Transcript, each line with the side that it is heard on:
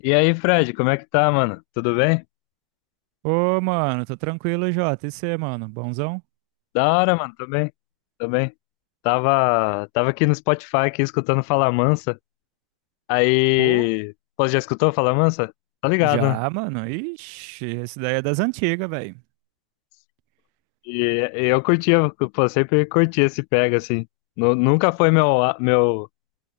left: E aí, Fred, como é que tá, mano? Tudo bem?
right: Ô, mano, tô tranquilo, Jota. E você, mano? Bonzão?
left: Da hora, mano, tô bem, tô bem. Tava aqui no Spotify, aqui, escutando Fala Mansa.
right: Pô,
left: Aí, pô, já escutou Fala Mansa? Tá ligado, né?
right: já, mano. Ixi, esse daí é das antigas, velho.
left: E, eu curtia, pô, sempre curti esse pega, assim. Nunca foi meu, meu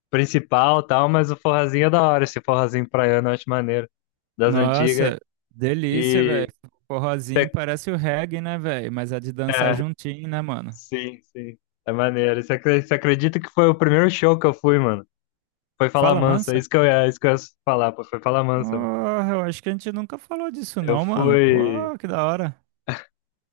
left: principal, tal, mas o forrazinho é da hora, esse forrazinho praiano, eu acho maneiro, das antigas.
right: Nossa, delícia, velho.
left: E,
right: Forrozinho
left: cê-
right: parece o reggae, né, velho? Mas é de dançar
left: é,
right: juntinho, né, mano?
left: sim, é maneiro. Você acredita que foi o primeiro show que eu fui, mano? Foi falar
right: Fala,
left: mansa, é
right: mansa?
left: isso que eu ia, é isso que eu ia falar, pô, foi falar mansa, mano.
right: Porra, eu acho que a gente nunca falou disso,
left: Eu
right: não, mano.
left: fui,
right: Pô, que da hora.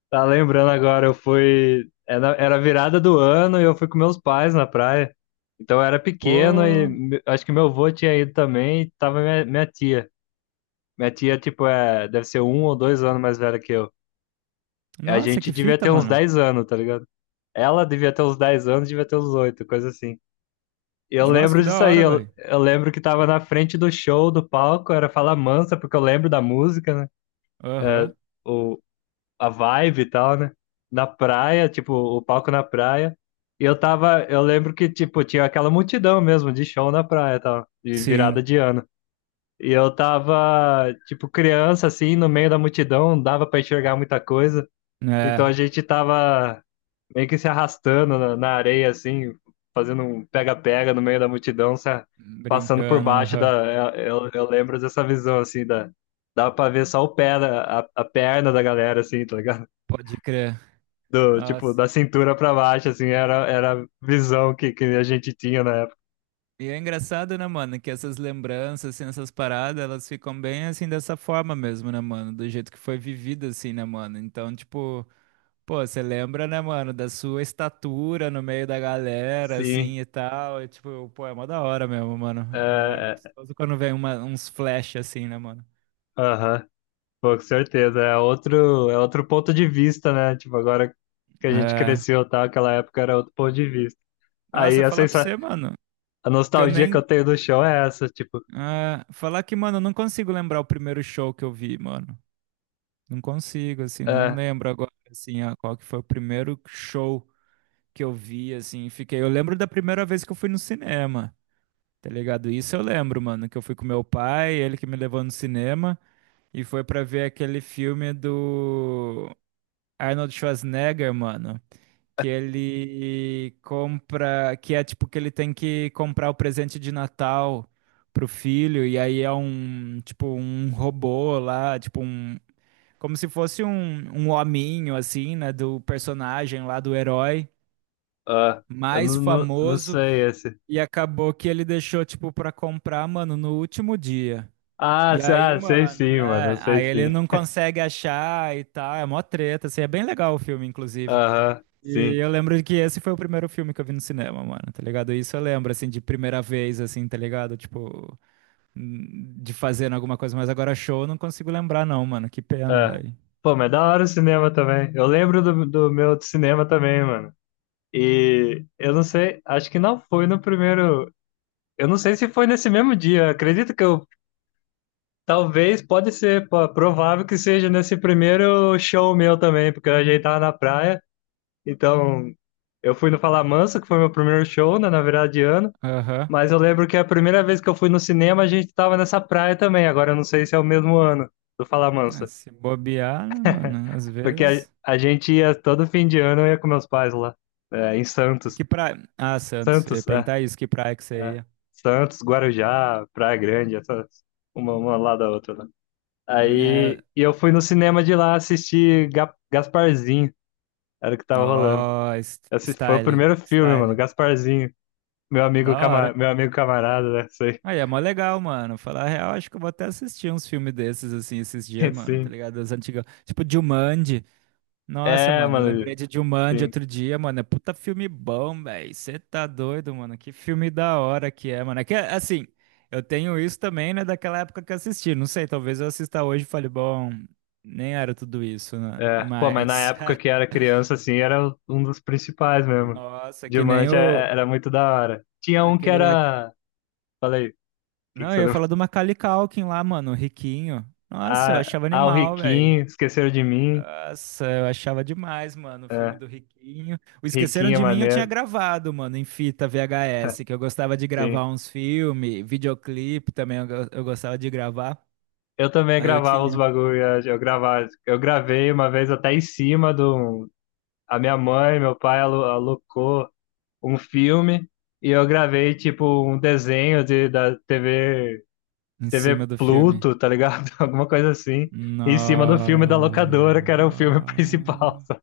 left: tá lembrando agora, eu fui, era virada do ano e eu fui com meus pais na praia. Então eu era pequeno e
right: Pô,
left: acho que meu avô tinha ido também e tava minha tia. Minha tia, tipo, é, deve ser um ou dois anos mais velha que eu. A
right: nossa,
left: gente
right: que
left: devia
right: fita,
left: ter uns
right: mano.
left: 10 anos, tá ligado? Ela devia ter uns 10 anos, devia ter uns 8, coisa assim. E eu
right: Nossa,
left: lembro
right: que da
left: disso aí,
right: hora,
left: eu,
right: velho.
left: eu lembro que tava na frente do show, do palco, era Fala Mansa, porque eu lembro da música, né? é,
right: Aham.
left: o, a vibe e tal, né? Na praia, tipo, o palco na praia. E eu tava, eu lembro que, tipo, tinha aquela multidão mesmo de show na praia e tal, de
right: Sim,
left: virada de ano. E eu tava, tipo, criança, assim, no meio da multidão, não dava pra enxergar muita coisa. Então a
right: né?
left: gente tava meio que se arrastando na areia, assim, fazendo um pega-pega no meio da multidão, passando por
right: Brincando,
left: baixo
right: aham.
left: da. Eu lembro dessa visão, assim, da. Dava pra ver só o pé, a perna da galera, assim, tá ligado?
right: Pode crer.
left: Do, tipo,
right: Nossa.
left: da cintura pra baixo, assim, era a visão que a gente tinha na época.
right: E é engraçado, né, mano, que essas lembranças, assim, essas paradas, elas ficam bem, assim, dessa forma mesmo, né, mano? Do jeito que foi vivida, assim, né, mano? Então, tipo, pô, você lembra, né, mano, da sua estatura no meio da galera,
left: Sim,
right: assim, e tal. E, tipo, pô, é mó da hora mesmo, mano. É
left: é, é,
right: gostoso quando vem uns flash, assim, né, mano?
left: aham, pô, com certeza. É outro ponto de vista, né? Tipo, agora que a gente
right: É.
left: cresceu, tá? Aquela época era outro ponto de vista. Aí
right: Nossa,
left: a
right: falar pra
left: sensa
right: você, mano,
left: A
right: que eu
left: nostalgia que
right: nem...
left: eu tenho do show é essa, tipo,
right: é, falar que, mano, eu não consigo lembrar o primeiro show que eu vi, mano. Não consigo, assim, não
left: é,
right: lembro agora, assim, qual que foi o primeiro show que eu vi, assim, e fiquei. Eu lembro da primeira vez que eu fui no cinema, tá ligado? Isso eu lembro, mano, que eu fui com meu pai, ele que me levou no cinema, e foi pra ver aquele filme do Arnold Schwarzenegger, mano, que ele compra, que é tipo que ele tem que comprar o presente de Natal pro filho, e aí é um, tipo, um robô lá, tipo um como se fosse um hominho, assim, né? Do personagem lá, do herói
left: ah, eu
right: mais
left: não
right: famoso.
left: sei esse.
right: E acabou que ele deixou, tipo, pra comprar, mano, no último dia.
left: Ah,
right: E aí,
left: sei
right: mano,
left: sim, mano, eu
right: é,
left: sei
right: aí ele
left: sim.
right: não consegue achar e tal, é mó treta, assim, é bem legal o filme, inclusive.
left: Aham,
right: E
left: sim.
right: eu lembro que esse foi o primeiro filme que eu vi no cinema, mano, tá ligado? Isso eu lembro, assim, de primeira vez, assim, tá ligado? Tipo, de fazendo alguma coisa, mas agora show eu não consigo lembrar não, mano, que pena,
left: É.
right: velho.
left: Pô, mas é da hora o cinema também. Eu lembro do, do meu cinema também, mano. E eu não sei, acho que não foi no primeiro. Eu não sei se foi nesse mesmo dia. Acredito que eu. Talvez, pode ser, pô, provável que seja nesse primeiro show meu também, porque a gente tava na praia. Então, eu fui no Falamansa, que foi meu primeiro show, né, na virada de ano.
right: Aham.
left: Mas eu lembro que a primeira vez que eu fui no cinema, a gente tava nessa praia também. Agora eu não sei se é o mesmo ano do
right: Ah,
left: Falamansa.
right: se bobear, né, mano? Às
left: Porque a,
right: vezes.
left: a gente ia todo fim de ano, eu ia com meus pais lá, é, em
right: E
left: Santos.
right: que praia. Ah, Santos. Eu ia
left: Santos, é,
right: perguntar isso, que praia que você
left: é.
right: ia?
left: Santos, Guarujá, Praia Grande, essas,
right: Hum.
left: uma lá da outra. Né?
right: É.
left: Aí e eu fui no cinema de lá assistir Gasparzinho, era o que tava rolando.
right: Ó,
left: Esse foi o
right: style.
left: primeiro filme,
right: Style.
left: mano, Gasparzinho. Meu amigo,
right: Da hora.
left: meu amigo camarada, né? Sei.
right: Aí, é mó legal, mano. Falar a real, acho que eu vou até assistir uns filmes desses, assim, esses dias, mano, tá
left: Sim.
right: ligado? Das antigas. Tipo, Jumanji. Nossa,
left: É,
right: mano, eu
left: mano.
right: lembrei de Jumanji
left: Sim.
right: outro dia, mano. É puta filme bom, velho. Você tá doido, mano. Que filme da hora que é, mano. É que, assim, eu tenho isso também, né, daquela época que eu assisti. Não sei, talvez eu assista hoje e fale, bom, nem era tudo isso, né?
left: É. Pô, mas na
right: Mas,
left: época que era criança, assim, era um dos principais mesmo.
right: nossa, que nem
left: Diamante é-
right: o,
left: É, era muito da hora. Tinha um que
right: aquele lá.
left: era. Falei, o que que
right: Não, eu
left: você
right: ia
left: lembra?
right: falar do Macaulay Culkin lá, mano, o riquinho. Nossa, eu achava
left: O
right: animal, velho.
left: Riquinho, esqueceram de mim.
right: Nossa, eu achava demais, mano, o filme
left: É,
right: do Riquinho. O Esqueceram
left: Riquinho é
right: de Mim eu tinha
left: maneiro.
right: gravado, mano, em fita VHS, que eu gostava de gravar
left: Sim.
right: uns filmes, videoclipe também eu, eu gostava de gravar.
left: Eu também
right: Aí eu
left: gravava os
right: tinha
left: bagulho, eu gravava, eu gravei uma vez até em cima do a minha mãe, meu pai alocou um filme e eu gravei tipo um desenho de, da TV
right: em
left: T V
right: cima do filme.
left: Pluto, tá ligado? Alguma coisa assim. Em cima do filme da locadora, que era o filme principal.
right: Nossa.
left: Sabe?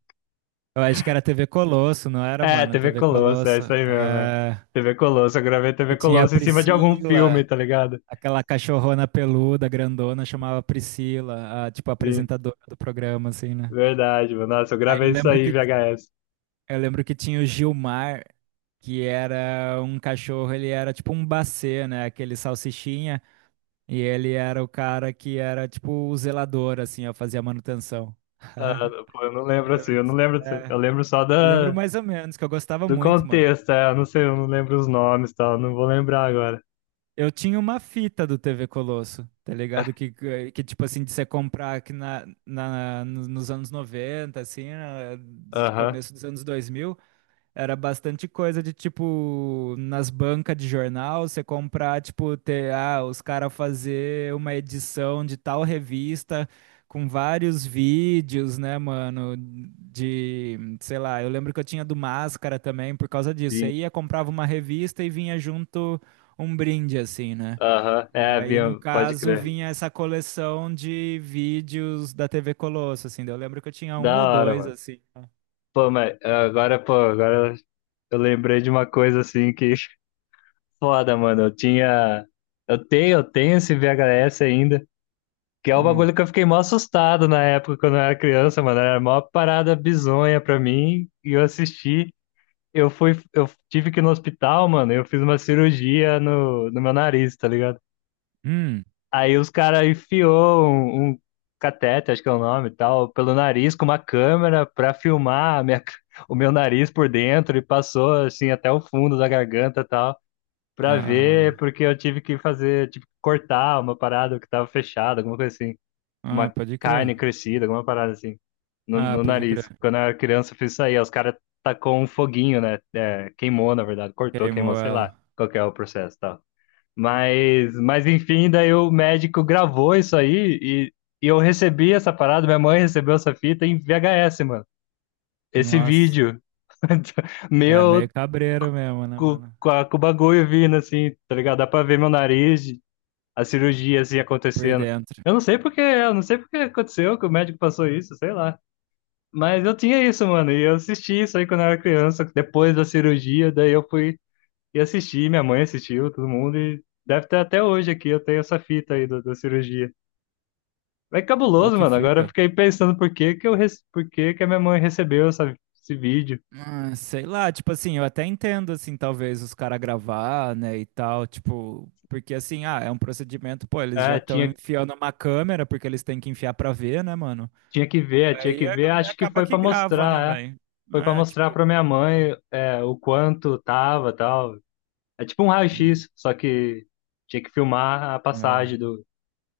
right: Eu acho que era TV Colosso, não era,
left: É,
right: mano?
left: T V
right: TV
left: Colosso, é
right: Colosso.
left: isso aí mesmo. É.
right: É...
left: T V Colosso, eu gravei T
right: E
left: V
right: tinha a
left: Colosso em cima de algum filme,
right: Priscila,
left: tá ligado?
right: aquela cachorrona peluda, grandona, chamava Priscila, a, tipo, a
left: Sim,
right: apresentadora do programa, assim, né?
left: verdade, mano. Nossa, eu
right: Aí
left: gravei
right: eu
left: isso
right: lembro
left: aí,
right: que
left: VHS.
right: Eu lembro que tinha o Gilmar, que era um cachorro, ele era tipo um bacê, né? Aquele salsichinha. E ele era o cara que era tipo o zelador, assim, ó, fazia manutenção.
left: Ah, pô, eu não
right: Eu
left: lembro assim,
right: lembro
left: eu não
right: disso,
left: lembro assim.
right: é.
left: Eu lembro só
right: Eu lembro
left: da,
right: mais ou menos, que eu gostava
left: do
right: muito, mano.
left: contexto, é, eu não sei, eu não lembro os nomes e tal, não vou lembrar agora.
right: Eu tinha uma fita do TV Colosso, tá ligado? Tipo assim, de você comprar aqui na, na, no- nos anos 90 assim, do
left: Aham,
right: começo dos anos 2000. Era bastante coisa de tipo nas bancas de jornal, você comprar, tipo, ter, ah, os caras fazer uma edição de tal revista com vários vídeos, né, mano, de, sei lá, eu lembro que eu tinha do Máscara também por causa disso. Você
left: sim.
right: ia, comprava uma revista e vinha junto um brinde assim, né?
left: Aham,
right: E
left: é,
right: aí, no
left: Bia, pode
right: caso,
left: crer.
right: vinha essa coleção de vídeos da TV Colosso, assim. Daí eu lembro que eu tinha um
left: Da
right: ou
left: hora,
right: dois,
left: mano.
right: assim.
left: Pô, mas ah, agora, pô, agora eu lembrei de uma coisa assim que foda, mano. Eu tinha. Eu tenho esse VHS ainda. Que é o
right: Hum.
left: bagulho que eu fiquei mó assustado na época quando eu era criança, mano. Era a maior parada bizonha pra mim. E eu assisti. Eu fui. Eu tive que ir no hospital, mano. E eu fiz uma cirurgia no meu nariz, tá ligado?
right: Hum.
left: Aí os caras enfiou um catete, acho que é o nome e tal, pelo nariz com uma câmera pra filmar a minha, o meu nariz por dentro e passou assim até o fundo da garganta e tal. Pra ver,
right: Ah.
left: porque eu tive que fazer, tipo, cortar uma parada que tava fechada, alguma coisa assim.
right: Ah,
left: Uma
right: pode
left: carne
right: crer.
left: crescida, alguma parada assim, no,
right: Ah,
left: no
right: pode
left: nariz.
right: crer.
left: Quando eu era criança, eu fiz isso aí. Aí os caras tacou um foguinho, né? É, queimou, na verdade, cortou, queimou,
right: Queimou
left: sei lá
right: ela.
left: qual que é o processo e tal. Mas enfim, daí o médico gravou isso aí e eu recebi essa parada, minha mãe recebeu essa fita em VHS, mano. Esse
right: Nossa.
left: vídeo
right: É
left: meu
right: meio cabreiro mesmo, né, mano?
left: com o bagulho vindo, assim, tá ligado? Dá pra ver meu nariz, a cirurgia, assim,
right: Por
left: acontecendo.
right: dentro.
left: Eu não sei porque, eu não sei porque aconteceu, que o médico passou isso, sei lá. Mas eu tinha isso, mano, e eu assisti isso aí quando eu era criança, depois da cirurgia, daí eu fui e assisti, minha mãe assistiu, todo mundo, e deve ter até hoje aqui, eu tenho essa fita aí da cirurgia. É
right: Pô,
left: cabuloso,
right: que
left: mano, agora eu
right: fita.
left: fiquei pensando por que que eu, por que que a minha mãe recebeu essa, esse vídeo.
right: Ah, sei lá, tipo assim, eu até entendo, assim, talvez os caras gravar, né, e tal, tipo. Porque assim, ah, é um procedimento, pô, eles já
left: Ah,
right: estão enfiando uma câmera, porque eles têm que enfiar pra ver, né, mano? E
left: tinha
right: aí
left: que ver, acho que
right: acaba
left: foi
right: que
left: pra
right: grava, né,
left: mostrar, é.
right: velho?
left: Foi pra
right: É,
left: mostrar
right: tipo.
left: pra minha mãe é, o quanto tava tal. É tipo um
right: Hum.
left: raio-x, só que tinha que filmar a
right: É.
left: passagem do,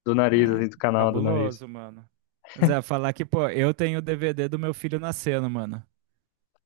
left: do nariz,
right: É,
left: assim, do canal do nariz.
right: cabuloso, mano. Zé, falar que, pô, eu tenho o DVD do meu filho nascendo, mano.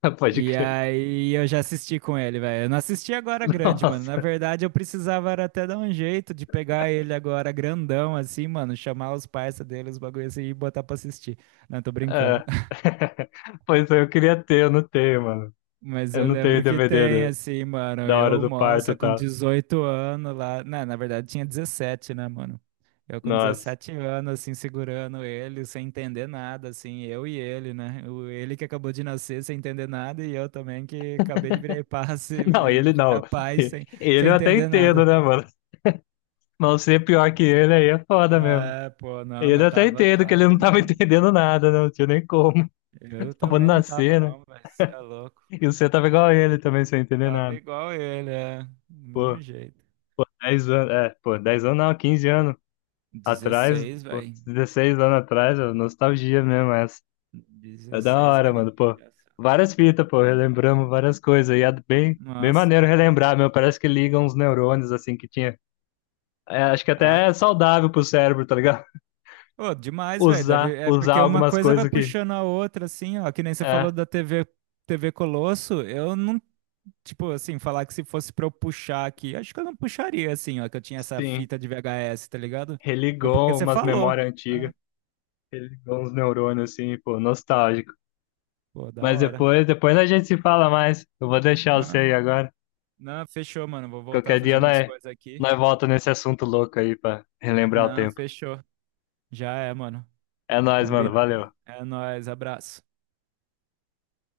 left: Pode
right: E
left: crer.
right: aí eu já assisti com ele, velho. Eu não assisti agora grande, mano. Na
left: Nossa.
right: verdade, eu precisava era até dar um jeito de pegar ele agora grandão, assim, mano. Chamar os parça dele, os bagulho assim, e botar pra assistir. Não, tô brincando.
left: É. Pois é, eu queria ter, eu não tenho, mano.
right: Mas
left: Eu
right: eu
left: não
right: lembro
left: tenho
right: que
left: DVD
right: tem, assim, mano.
left: da hora
right: Eu,
left: do
right: moça,
left: parto,
right: com
left: tá?
right: 18 anos lá. Não, na verdade tinha 17, né, mano? Eu com
left: Nossa.
right: 17 anos, assim, segurando ele, sem entender nada, assim, eu e ele, né? O, ele que acabou de nascer sem entender nada e eu também que acabei de virar paz,
left: Não, ele não.
right: virar pai sem,
left: Ele
right: sem
left: eu até
right: entender
left: entendo,
right: nada.
left: né, mano? Mas ser pior que ele aí é foda mesmo.
right: É, pô, não,
left: Ele eu
right: mas
left: até
right: tava,
left: entendo que
right: tava
left: ele não tava
right: também, né?
left: entendendo nada, né? Não tinha nem como.
right: Eu
left: Tava
right: também não tava,
left: nascendo
right: não, mas é louco.
left: e você tava igual a ele também, sem entender
right: Tava
left: nada.
right: igual ele, é. Do mesmo
left: Pô,
right: jeito.
left: 10 anos, é, pô, 10 anos não, 15 anos atrás,
right: 16,
left: pô,
right: velho.
left: 16 anos atrás, ó, nostalgia mesmo essa. É da
right: dezesseis
left: hora, mano,
right: aninhos
left: pô.
right: já, sabe?
left: Várias fitas, pô, relembramos várias coisas. E é bem, bem
right: Nossa.
left: maneiro relembrar, meu. Parece que ligam uns neurônios, assim, que tinha. É, acho que
right: Ah,
left: até é saudável pro cérebro, tá ligado?
right: pô, demais, velho.
left: Usar,
right: É
left: usar
right: porque uma
left: algumas
right: coisa vai
left: coisas que.
right: puxando a outra, assim, ó. Que nem você falou
left: É,
right: da TV, TV Colosso. Eu não, tipo, assim, falar que se fosse pra eu puxar aqui, acho que eu não puxaria, assim, ó. Que eu tinha essa
left: sim.
right: fita de VHS, tá ligado? Foi porque
left: Religou
right: você
left: umas
right: falou.
left: memórias
right: Ah,
left: antigas. Religou uns neurônios, assim, pô, nostálgico.
right: pô, da
left: Mas
right: hora.
left: depois, depois a gente se fala mais. Eu vou deixar você
right: Não,
left: aí agora.
right: não, fechou, mano. Vou voltar a
left: Qualquer
right: fazer
left: dia
right: umas
left: nós,
right: coisas aqui.
left: nós volta nesse assunto louco aí pra relembrar o
right: Não,
left: tempo.
right: fechou. Já é, mano.
left: É nóis, mano. Valeu.
right: Combinado. É nóis, abraço.